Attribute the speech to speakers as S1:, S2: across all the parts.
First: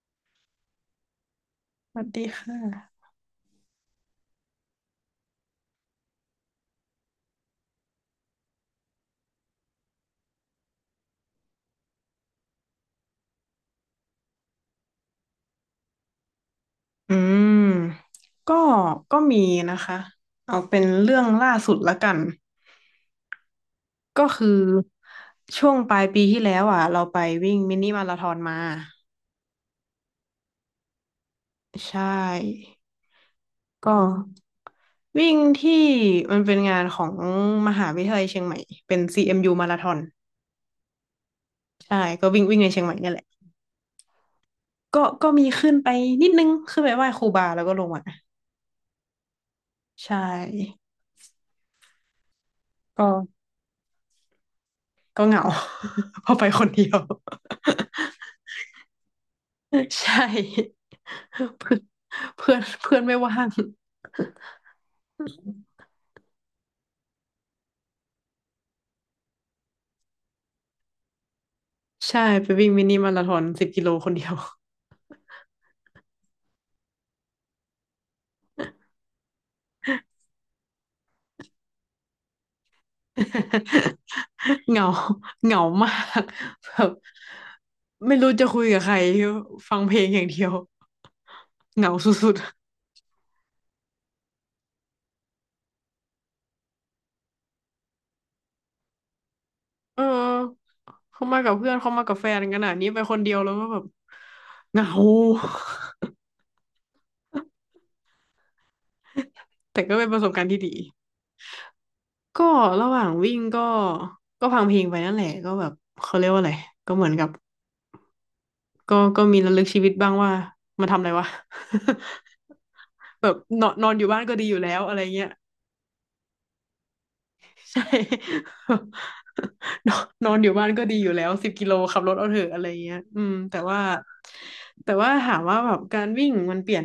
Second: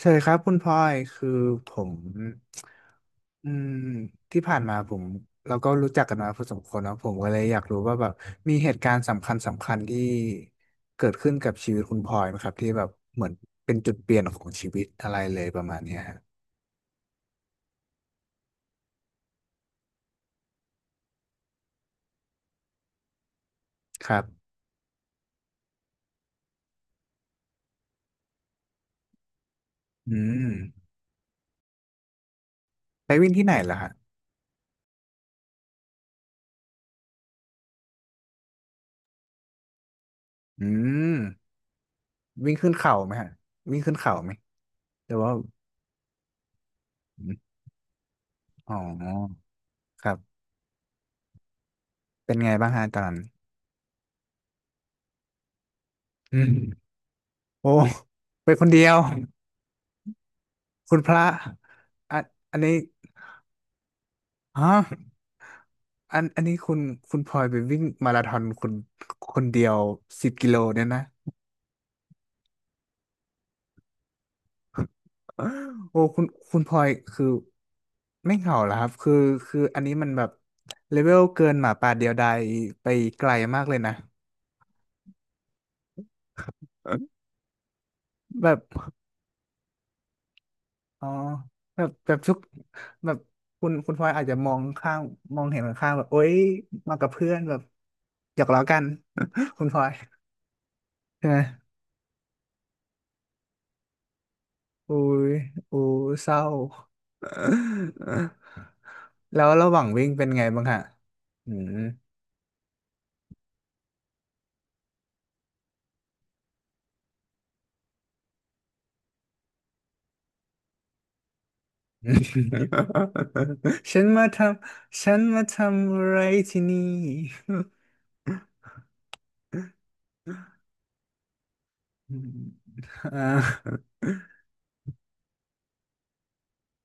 S1: ใช่ครับคุณพลอยคือผม
S2: สวัสดีค่ะ
S1: อืมที่ผ่านมาเราก็รู้จักกันมาพอสมควรเนอะผมก็เลยอยากรู้ว่าแบบมีเหตุการณ์สำคัญสำคัญที่เกิดขึ้นกับชีวิตคุณพลอยไหมครับที่แบบเหมือนเป็นจุดเปลี่ยนของชีวิตอะไรเลยประมาณเนี้ยฮะ
S2: อืม ก็ก็มีนะคะเอาเป็นเรื่องล่าสุดละกัน
S1: ครั
S2: ก็
S1: บ
S2: คือช่วงปลายปีที่แล้วอ่ะ เราไปวิ่งมินิมาราธอนมา
S1: อืม
S2: ใช่
S1: ไปวิ่งที่ไหนล่ะฮะ
S2: ก็วิ่งที่มันเป็นงานของมหาวิทยาลัยเชียงใหม่ เป็น CMU มยูมาราธอน
S1: อืม
S2: ใช่ ก็วิ่ง
S1: วิ่ง
S2: วิ่งใน
S1: ขึ้น
S2: เชียงให
S1: เขา
S2: ม่
S1: ไห
S2: เนี่
S1: ม
S2: ยแหละ
S1: ฮะวิ่งขึ้นเขาไหม
S2: ก็
S1: แต่
S2: ก็
S1: ว่า
S2: มีขึ้นไปนิดนึง ขึ้นไปไหว้ค
S1: อ
S2: รู
S1: ม
S2: บาแล้วก็ลงมา
S1: อ๋อค
S2: ใช
S1: รับ
S2: ่
S1: เป็นไงบ้างฮะตอน
S2: ก็
S1: นั้น
S2: ก็เหงา เพอ
S1: อื
S2: ไป
S1: ม
S2: คนเดียว
S1: โอ้ไปคนเดียว
S2: ใช่
S1: คุณพระ
S2: เพื่อน
S1: อัน
S2: เพื่
S1: อั
S2: อ
S1: น
S2: น
S1: นี้
S2: เพื่อนไม่ว่าง
S1: ฮะอันนี้คุณพลอยไปวิ่งมาราธอนคนเดียว10 กิโลเนี่ยนะ
S2: ใช่ไปวิ่งมินิมาราธอนสิบกิโลคนเดียว
S1: โอ้คุณพลอยคือไม่เหงาเหรอครับคืออันนี้มันแบบเลเวลเกินหมาป่าเดียวดายไปไกลมากเลยนะ
S2: เหงาเหงามากแบบไม่รู้จะ
S1: แบบ
S2: คุยกับใครฟังเพลงอย่างเดียว
S1: อ๋อแบ
S2: เห
S1: บ
S2: งาส
S1: แบบ
S2: ุ
S1: ทุ
S2: ด
S1: กแบบคุณพลอยอาจจะมองข้างมองเห็นข้างแบบโอ๊ยมากับเพื่อนแบบหยอกล้อกัน คุณพลอย
S2: ๆเออเขา
S1: ใช่ไหม
S2: มากับเพื่อนเขามากับแฟนกันอ่ะนี่ไปคนเดียวแล้วก็แบบเหงา
S1: อุ้ยอู้เศร้า แล้วระห
S2: แต่
S1: ว่าง
S2: ก็
S1: วิ่
S2: เป็น
S1: ง
S2: ประ
S1: เป็
S2: ส
S1: น
S2: บ
S1: ไง
S2: การณ์ที่
S1: บ้าง
S2: ดี
S1: ฮะอืม
S2: ก็ระหว่างวิ่งก็ฟังเพลงไปนั่นแหละก็แบบเขาเรียกว่าอะไรก็เหมือนกับ ก็มีระลึกชีวิตบ้างว่ามาทำอะไรวะ แบบนอน นอน
S1: ฉั
S2: อ
S1: น
S2: ยู่บ้าน
S1: มา
S2: ก็
S1: ท
S2: ดีอยู่แล้วอะไร
S1: ฉัน
S2: เงี้ย
S1: มาทำอะไรที่นี่
S2: ใช่ นอนนอนอยู่บ้านก็ดีอยู่แล้วสิบกิโลขับร
S1: อื
S2: ถ
S1: ม
S2: เอาเถอะอะไรเงี้ย
S1: อ่
S2: แต่ว่า
S1: า
S2: แต่ว่าถามว่าแบบการวิ่งมันเปลี่ยน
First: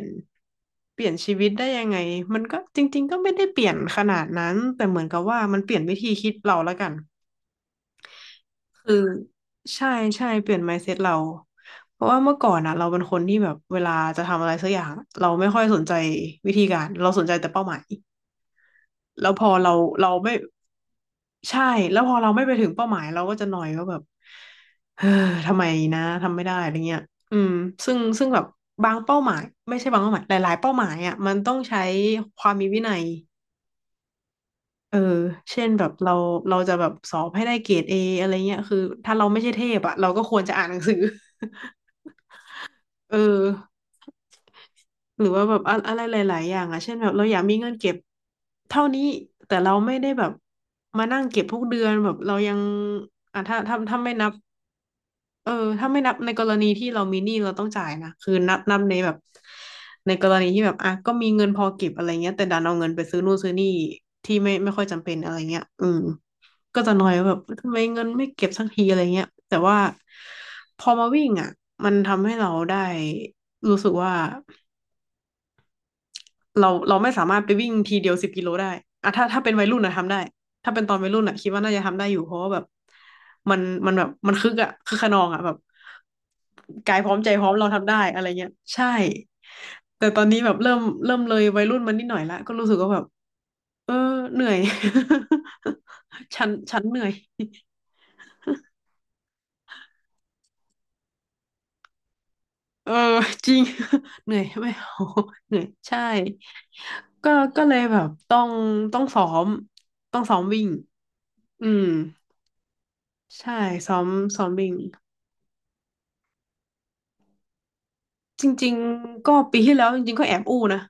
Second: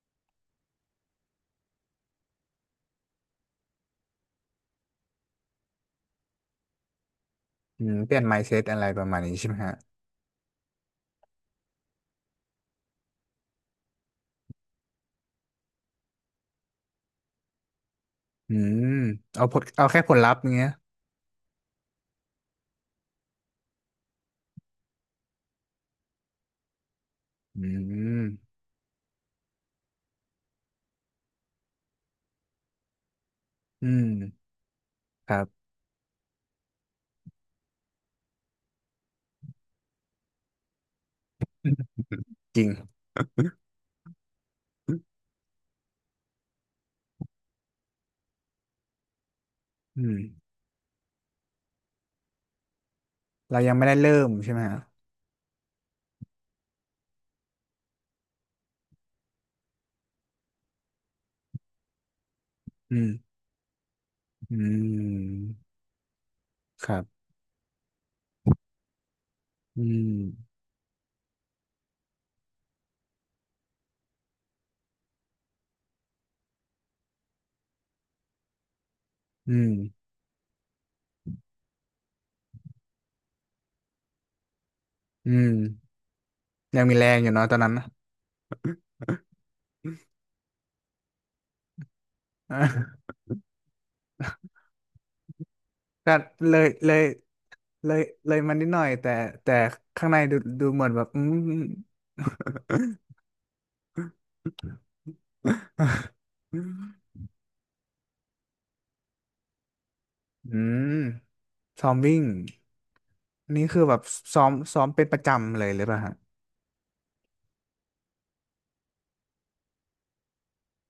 S2: เปลี่ยนชีวิตได้ยังไงมันก็จริงๆก็ไม่ได้เปลี่ยนขนาดนั้นแต่เหมือนกับว่ามันเปลี่ยนวิธีคิดเราละกัน
S1: เปลี่ยน mindset อะไร
S2: คือ
S1: ประมาณนี้ใช่ไหมฮะ
S2: ใช่ใช่เปลี่ยน mindset เราเพราะว่าเมื่อก่อนนะเราเป็นคนที่แบบเวลาจะทำอะไรสักอย่างเราไม่ค่อยสนใจวิธีการเราสนใจแต่เป้าหมาย
S1: อืม
S2: แล้วพอเรา
S1: เอาแค่ผ
S2: เรา
S1: ลลั
S2: ไม่
S1: พธ์เงี้ย
S2: ใช่แล้วพอเราไม่ไปถึงเป้าหมายเราก็จะหน่อยว่าแบบเออทำไมนะทำไม่ได้อะไรเงี้ยอืม
S1: อื
S2: ซึ่ง
S1: ม
S2: ซึ่งแบบบางเป้าหมายไม่ใช่บางเป้าหมายหลายๆเป้าหมายอ่ะมันต้องใช้ความมีวินัย
S1: อืม
S2: เออ
S1: ครั
S2: เช่
S1: บ
S2: นแบบเราจะแบบสอบให้ได้เกรดเออะไรเงี้ยคือถ้าเราไม่ใช่เทพอะเราก็ควรจะอ่านหนังสือ
S1: จริง
S2: เออหรือว่าแบบอะอะไรหลายๆอย่างอะเช่นแบบเราอยากมีเงินเก็บเท่านี้แต่เราไม่
S1: อื
S2: ได้
S1: ม
S2: แบบมานั่งเก็บทุกเดือนแบบเรายังอ่ะถ้า
S1: เรายัง
S2: ถ้า
S1: ไม่ได้
S2: ถ้า
S1: เริ่
S2: ไม่นั
S1: ม
S2: บ
S1: ใช่ไหมฮะ
S2: เออถ้าไม่นับในกรณีที่เรามีหนี้เราต้องจ่ายนะคือนับในแบบในกรณีที่แบบอ่ะก็มีเงินพอเก็บอะไรเงี้ยแต่ดันเอาเงิน
S1: อื
S2: ไปซื้อนู่
S1: ม
S2: นซื้อนี่ที่ไม่
S1: อื
S2: ไม่ค่อยจำเป็นอะไร
S1: ม
S2: เงี้ยก็
S1: ค
S2: จะ
S1: รั
S2: น้อย
S1: บ
S2: ว่าแบบทำไมเงินไม่เก็บสักทีอะไรเงี้ยแต่ว่า
S1: อืม
S2: พอมาวิ่งอ่ะมันทำให้เราได้รู้สึกว่า เราไม่สามารถไปวิ่งทีเดียวสิบกิโลได้อะถ้า
S1: อื
S2: เป็นวัย
S1: ม
S2: รุ่นนะทำได้ถ้าเป็นตอนวัยรุ่นอะคิดว่าน่าจะทำได้อยู่เพราะว่าแบบมันมันแบบมันคึกอะคึกขนอง
S1: อื
S2: อะ
S1: ม
S2: แบบ
S1: ยังมี
S2: กาย
S1: แร
S2: พร้อ
S1: ง
S2: ม
S1: อ
S2: ใจ
S1: ยู่
S2: พ
S1: เนาะ
S2: ร้อ
S1: ต
S2: ม
S1: อน
S2: เรา
S1: นั้นนะ
S2: ทำได้อะไรเงี้ยใช่ แต่ตอนนี้แบบเริ่มเลยวัยรุ่นมันนิดหน่อยละก็
S1: อ่
S2: รู้สึกว่าแบบ
S1: ะ
S2: เออเหนื่อย
S1: ก็
S2: ฉัน
S1: เลย
S2: ฉัน
S1: เล
S2: เห
S1: ย
S2: นื่อย
S1: เลยเลยมันนิดหน่อยแต่ข้างในดูเหมือนแบบ
S2: เออ จริง เหนื่อยไม่เอา เหนื่อยใช่ ก็ก็เลยแบบต้องซ้อม
S1: อื
S2: วิ่ง
S1: ม
S2: อืม
S1: ซ้อมวิ่ง
S2: ใช่
S1: นี่คือแบ
S2: ซ้อ
S1: บ
S2: ม
S1: ซ้
S2: ซ้
S1: อ
S2: อม
S1: ม
S2: วิ่ง
S1: ซ้อมเป็นประจำเลยหรือเปล่าฮะ
S2: จริงๆก็ปีที่แล้วจริงๆก็แอบอู้นะ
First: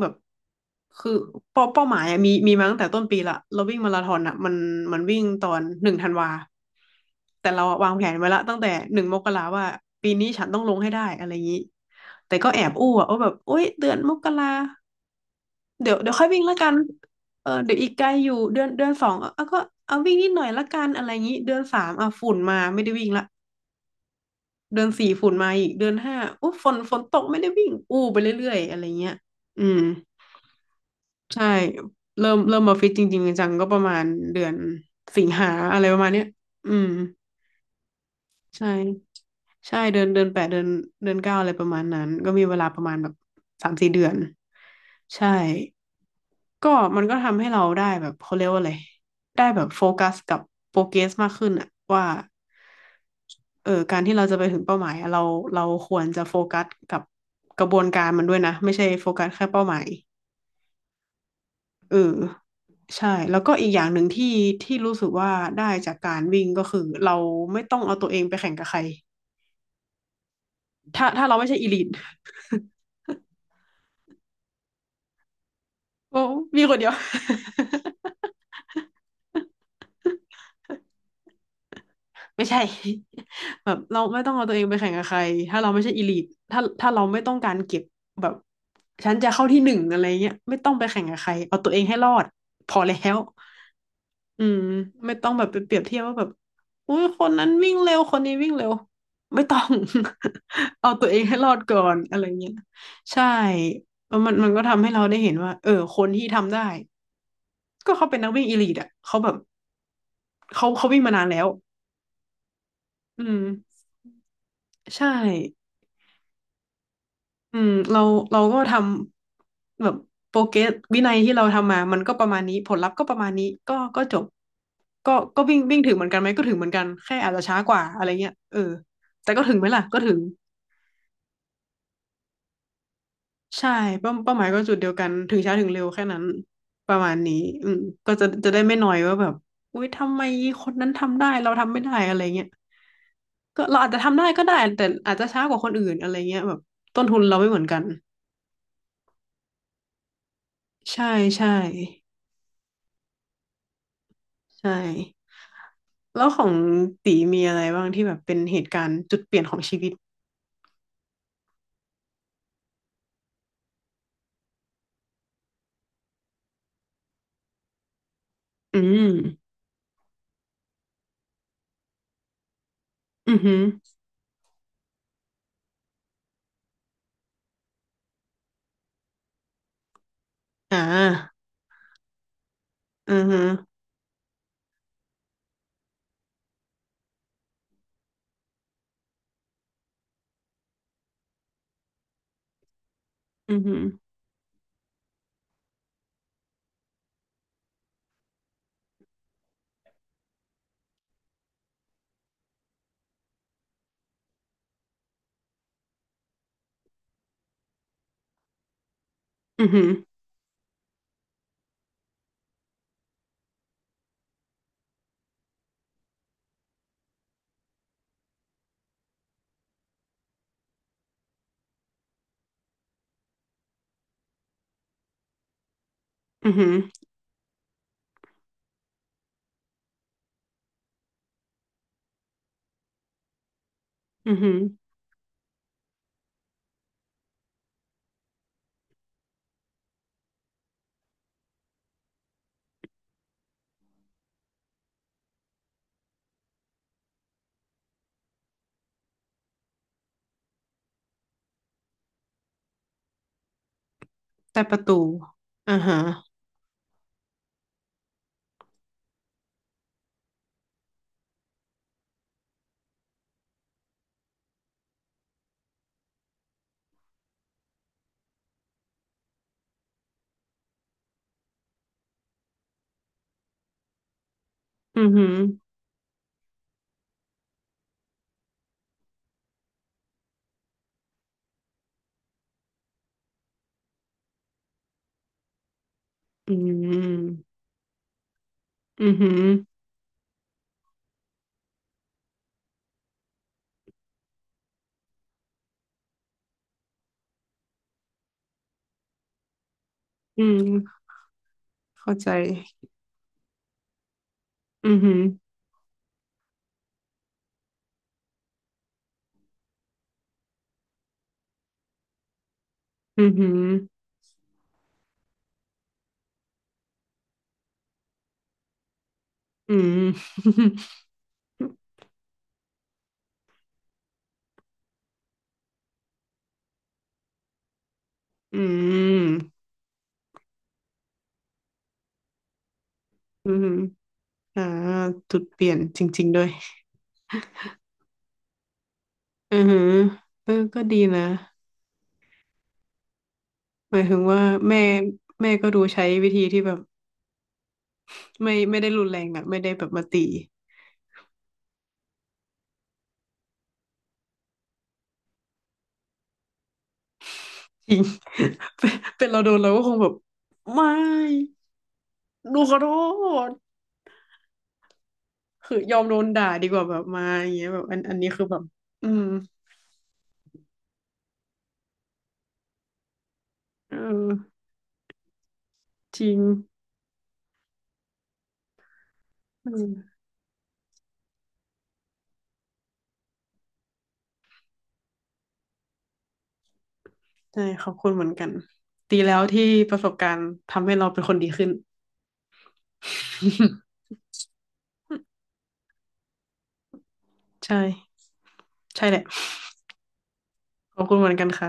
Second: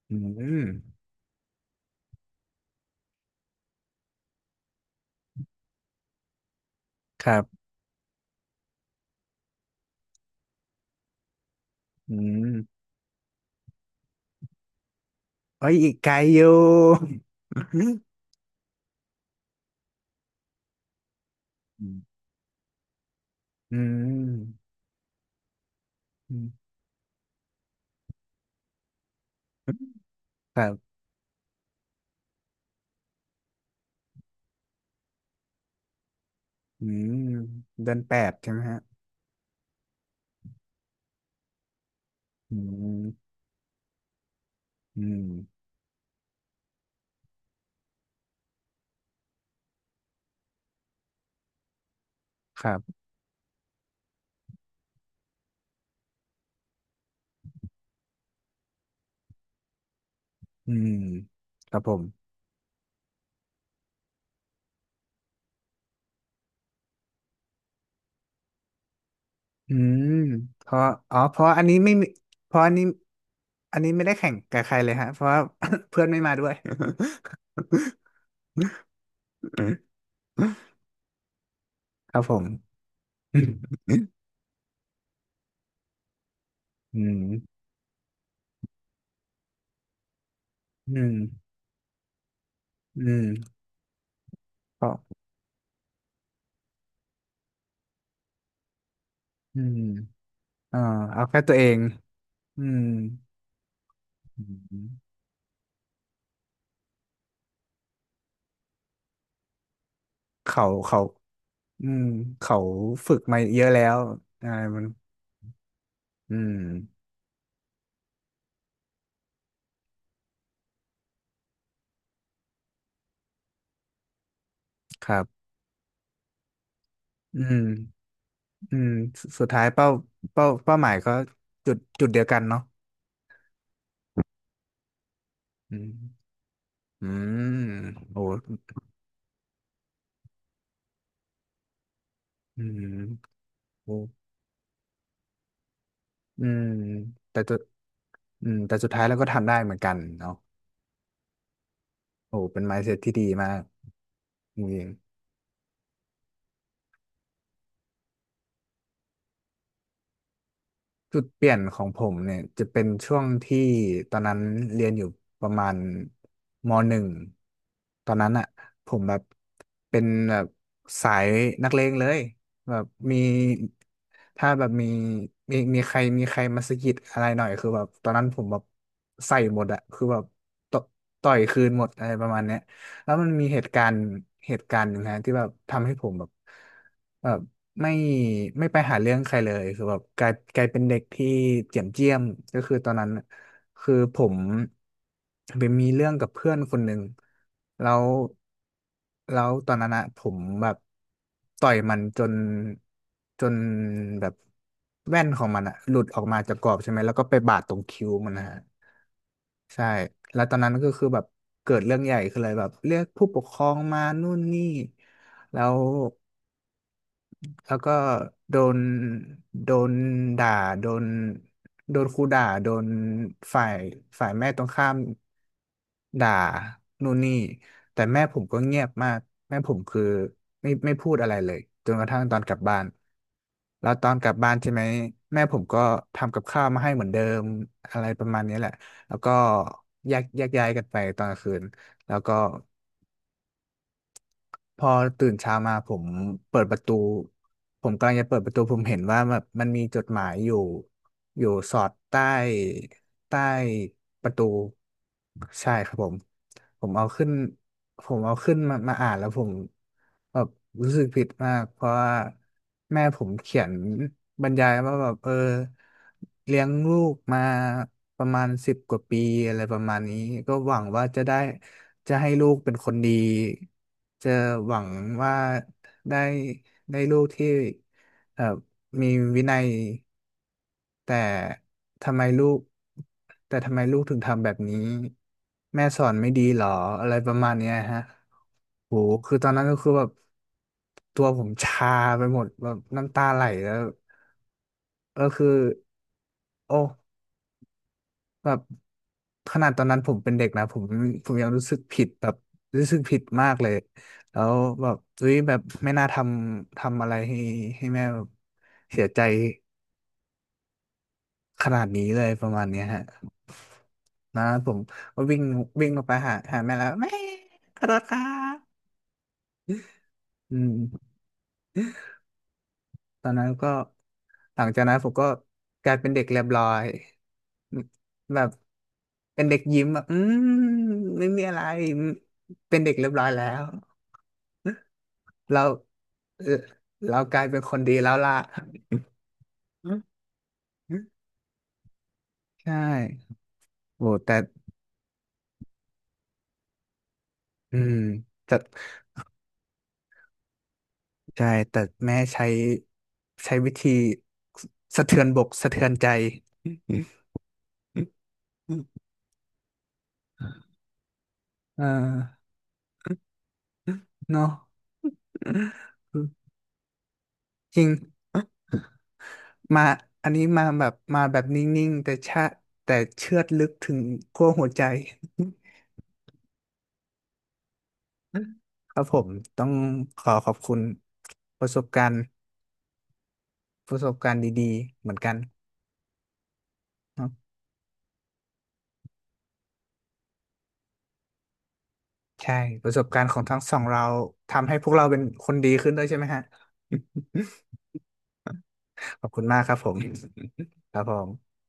S2: แบบ
S1: อืม
S2: คือเป้าหมายอะมีมาตั้งแต่ต้นปีละเราวิ่งมาราธอนอะมันวิ่งตอน1 ธันวา
S1: ครั
S2: แต่เรา
S1: บ
S2: อะวางแผนไว้ละตั้งแต่1 มกราว่าปีนี้ฉันต้องลงให้ได้อะไรอย่างนี้
S1: อื
S2: แต่
S1: ม
S2: ก็แอบอู้อะว่าแบบโอ๊ยเดือนมกรา
S1: เอ้ยอี
S2: เดี๋
S1: ก
S2: ยว
S1: ไก
S2: เดี๋ย
S1: ล
S2: วค่อย
S1: อ
S2: วิ่
S1: ยู่
S2: งละกันเอ อเดี๋ย
S1: อื
S2: วอี
S1: ม
S2: กไกลอยู่เดือนสองเอาก็เอาวิ่งนิดหน่อยละกันอะไรงี้เดือนสามอ่ะฝุ่นมาไม่ได้วิ่งละ
S1: อืม
S2: เดือนสี่ฝุ่นมาอีกเดือนห้า
S1: อื
S2: อุ๊ยฝ
S1: ม
S2: นฝนตกไม่ได้วิ่งอู้ไปเรื่อยๆอะไรเงี้ยอืม
S1: ครับ
S2: ใช่เริ่มมาฟิตจริงๆจังๆก็ประมาณเดือนสิงหาอะไรประมาณเนี้ยอื
S1: อื
S2: ม
S1: มเดือนแปดใช่ไหม
S2: ใช่
S1: ฮะ
S2: ใช่เดือนแปดเดือนเก้าอะไรประมาณนั้นก็มี
S1: อื
S2: เวลาประมาณแบบ
S1: ม
S2: สามสี่เดือน
S1: อืม
S2: ใช่ก็มันก็ทำให้เราได้แบบเขาเรียกว่าอะไรได้แบบโฟกัสกับโปรเกรสมากขึ้นอะว่า
S1: ครับ
S2: เออการที่เราจะไปถึงเป้าหมายอะเราควรจะโฟกัสกับกระบวนการมันด้วยนะไม่ใช่โฟกัสแค่เป้าหมาย
S1: อืมครับผ
S2: เอ
S1: ม
S2: อใช่แล้วก็อีกอย่างหนึ่งที่ที่รู้สึกว่าได้จากการวิ่งก็คือเราไม่ต้องเอาตัวเองไปแข่งกับใคร
S1: อืมเพราะ
S2: ถ้า
S1: อ๋อ
S2: ถ้าเรา
S1: เพ
S2: ไม่
S1: ราะ
S2: ใช่
S1: อัน
S2: อี
S1: นี้
S2: ลิท
S1: ไม่มีเพราะอันนี้อันนี้ไม่ได้แข่งกับใครเลยฮะเพราะว่า เพื่อนไม่
S2: โอ้
S1: มาด้วย
S2: มีคนเดียว
S1: ครับผม
S2: ไม่ใช่
S1: อื
S2: แบ
S1: ม
S2: บเราไม่ต้องเอาตัวเองไปแข่งกับใครถ้าเราไม่ใช่อีลิทถ้า
S1: อื
S2: เราไม่ต้องการเก็บแบบฉันจะเข้าที่หนึ่งอะไรเงี้ยไม่ต้องไป
S1: ม
S2: แข่งกับใครเอาตัวเองให้รอดพอแล้
S1: อื
S2: ว
S1: ม
S2: อืม
S1: เพราะ
S2: ไม่ต้องแบบไปเปรียบเทียบว่าแบบอุ้ยคนนั้นวิ่งเร็วคนนี้วิ่งเร็วไม่ต้
S1: อื
S2: อง
S1: มอ่า
S2: เอาตัวเอ
S1: เอา
S2: งให้
S1: แค่
S2: รอ
S1: ตัว
S2: ด
S1: เอ
S2: ก่
S1: ง
S2: อนอะไรเงี้ย
S1: อืม
S2: ใช่เออมัน
S1: อ
S2: มันก็
S1: ื
S2: ทำให้เรา
S1: ม
S2: ได้เห็นว่าเออคนที่ทำได้ก็เขาเป็นนักวิ่งอีลิทอ่ะเขาแบบ เขา
S1: เขา
S2: วิ่งมานานแล้ว
S1: อืมเขาฝึก
S2: อื
S1: มาเยอะ
S2: ม
S1: แล้วอะไรมัน
S2: ใช่
S1: อืม
S2: อืมเราก็ทำแบบโปรเกรสวินัยที่เราทำมามันก็ประมาณนี้ผลลัพธ์ก็ประมาณนี้ก็จบ
S1: ค
S2: ก็
S1: รั
S2: ก็
S1: บ
S2: วิ่งวิ่งถึงเหมือนกันไหมก็ถึงเหมือนกันแค่อาจ
S1: อื
S2: จะ
S1: ม
S2: ช้ากว่าอะไรเงี้ยเออ
S1: อืม
S2: แต่ก็
S1: สุด
S2: ถึง
S1: ท้า
S2: ไห
S1: ย
S2: มล่ะก็ถึง
S1: เป้าหมายก็จุดเดียวกันเนาะ
S2: ใช่เป้าหมายก็จุดเดียวกันถึงช้าถึง
S1: อื
S2: เร็ว
S1: ม
S2: แค่นั้นประ
S1: อื
S2: มาณนี้
S1: ม
S2: อืมก็
S1: โอ้
S2: จะได้ไม่นอยว่าแบบอุ้ยทำไมคนนั้นทำได้เราทำไม่ได้อะไรเงี้ย
S1: อืม
S2: ก็เราอาจ
S1: โอ้
S2: จะทำได้ก็ได้แต่อาจจะช้ากว่าคนอื่นอะไรเงี้
S1: อื
S2: ยแบบ
S1: ม
S2: ต้นทุนเรา
S1: แต่
S2: ไม่
S1: ตัว
S2: เหมือนกัน
S1: แต่สุดท้ายเราก็ทำได้เหมือนกันเนาะ
S2: ใช่ใช่
S1: โอ้เป็น mindset ที่ดีมากจ
S2: ใช่
S1: ริง
S2: แล้วของตีมีอะไรบ้างที่แบบเป็นเหตุการณ์จุดเปลี่ยนของชีวิต
S1: จุดเปลี่ยนของผมเนี่ยจะเป็นช่วงที่ตอนนั้นเรียนอยู่ประมาณม.1ตอนนั้นอ่ะ
S2: อื
S1: ผม
S2: ม
S1: แบบเป็นแบบสายนักเลงเลยแบบมี
S2: อือหือ
S1: ถ้าแบบมีมีใครมาสะกิดอะไรหน่อยคือแบบตอนนั้นผมแบบใส่หมดอ่ะคือแบบต
S2: อ่า
S1: ต่อยคืนหมดอะไรประมาณเนี้ย แล้
S2: อื
S1: ว
S2: อ
S1: มัน
S2: หื
S1: มี
S2: อ
S1: เหตุการณ์หนึ่งฮะที่แบบทำให้ผมแบบแบบไม่ไม่ไปหาเรื่องใครเลยคือแบบกลายเป็นเด็กที่เจียมก็คือตอนนั้น
S2: อือหือ
S1: คือผมไปมีเรื่องกับเพื่อนคนหนึ่งแล้วแล้วตอนนั้นอะผมแบบต่อยมันจนแบบแว่นของมันอะหลุดออกมาจากกรอบใช่ไหมแล้วก็ไปบาดตรงคิ้วมันนะฮะ
S2: อือหื
S1: ใช่
S2: อ
S1: แล้วตอนนั้นก็คือแบบเกิดเรื่องใหญ่คือเลยแบบเรียกผู้ปกครองมานู่นนี่ แล้วแล้วก็โดนโดนด่าโดนโดนครูด่าโดนฝ่ายฝ่ายแม่ตรงข้าม ด่า
S2: อือหือ
S1: นู่นนี่แต่แม่ผมก็เงียบมากแม่ผมคือไม่พูดอะไรเลยจนกระทั่งตอนกลับบ้านแล้วตอนกลั
S2: อื
S1: บ
S2: อ
S1: บ้า
S2: หื
S1: น
S2: อ
S1: ใช่ไหมแม่ผมก็ทำกับข้าวมาให้เหมือนเดิมอะไรประมาณนี้แหละแล้วก็แยกย้ายกันไปตอนกลางคืนแล้วก็พอตื่นเช้ามาเปิดประตูผมกำลังจะเปิดประตูผมเห็นว่าแบบมันมีจดหมายอยู่สอดใต้ประตู
S2: แต่ประตู
S1: ใช่
S2: อ่า
S1: ครับ
S2: ฮะ
S1: ผม ผมเอาขึ้นผมเอาขึ้นมาอ่านแล้วผมแบบรู้สึกผิดมากเพราะว่าแม่ผมเขียนบรรยายว่าแบบเลี้ยงลูกมาประมาณ10 กว่าปีอะไรประมาณนี้ก็หวังว่าจะให้ลูกเป็นคนดีจะหวัง
S2: อือหื
S1: ว่า
S2: อ
S1: ได้ได้ลูกที่ มีวินัยแต่ทำไมลูกแต่ทำไมลูกถึงทำแบบนี้แม่สอนไม่ดี
S2: อื
S1: หรออะไรป
S2: ม
S1: ระมาณเนี้ยฮะโห
S2: อือหื
S1: คือ
S2: อ
S1: ตอนนั้นก็คือแบบตัวผมชาไปหมดแบบน้ำตาไหลแล้วก็คือโอ้แบบขนาดตอนนั้นผมเป็น
S2: อื
S1: เด็กนะ
S2: ม
S1: ผมยังรู้สึกผิด
S2: เข้า
S1: แบ
S2: ใจ
S1: บรู้สึกผิดมากเลยแล้วแบ
S2: อื
S1: บ
S2: อหือ
S1: อุ้ยแบบไม่น่าทำอะไรให้แม่แบบเสียใจ ขนาดนี้เลยประมาณเนี้ยฮะ
S2: อือหือ
S1: นะผมก็วิ่งวิ่งลงไปหาแม่แล้วแม่ขอโทษครับ
S2: อืม
S1: อืมตอนนั้นก็หลังจากนั้นผมก็กลายเป็นเด็กเรียบร้อยแบบ
S2: อืม
S1: เป็นเด็กยิ้มแบบมไม่มีอะไรอืมเป็นเด็กเรียบร้อยแล้
S2: อื
S1: ว
S2: ม อ่าจุดเป
S1: เรา
S2: ลี่ยนจริงๆด้ว
S1: เอ่
S2: ย
S1: อเรากลายเป็นคนดีแล้วล่ะ
S2: อือหือ
S1: อื
S2: เออก็ดี
S1: ม
S2: นะ
S1: ใช่
S2: หมา
S1: โอ้
S2: ยถึง
S1: แต่
S2: ว่าแม่แม่ก็ดูใช้วิธีที่แบบ
S1: อืมแต่
S2: ไม่ได้รุนแรงอะไม่ได้แบบมาตี
S1: ใช่แต่แม่ใช้วิธีสะเทือนบกสะเทือนใจ
S2: จริง เป็นเราโดนเราก็คงแบบไม่
S1: เออ
S2: หนูขอโทษ
S1: เนาะ
S2: คือยอมโดนด่าดีกว่าแบบมาอย่างเงี้ย
S1: จ
S2: แบ
S1: ริ
S2: บ
S1: ง
S2: อันนี้คือแบบอืม
S1: มาอันนี้มาแบบมาแบบนิ่งๆแต่เชือดลึกถึ
S2: เอ
S1: ง
S2: อ
S1: ขั้วหัวใจ
S2: จริง
S1: ครับผมต้อ
S2: อื
S1: ง
S2: ม
S1: ขอบคุณประสบการณ์ประสบการณ์ดีๆเหมือนกันเนาะ
S2: ใช่ขอบคุณเหมือนกันดีแล้วที่ประสบการณ์ทำให้เราเป็นคนดีขึ้น
S1: ใช่ประสบการณ์ของทั้งสองเราทำให้พวกเราเป็นคนดีขึ้นด้วยใช่ไหมฮะ
S2: ใช่ใช่แห
S1: ข
S2: ละ
S1: อบคุณมากครับผม ค
S2: ข
S1: รั
S2: อ
S1: บ
S2: บ
S1: ผ
S2: คุณเหมือนกัน
S1: ม
S2: ค่ะ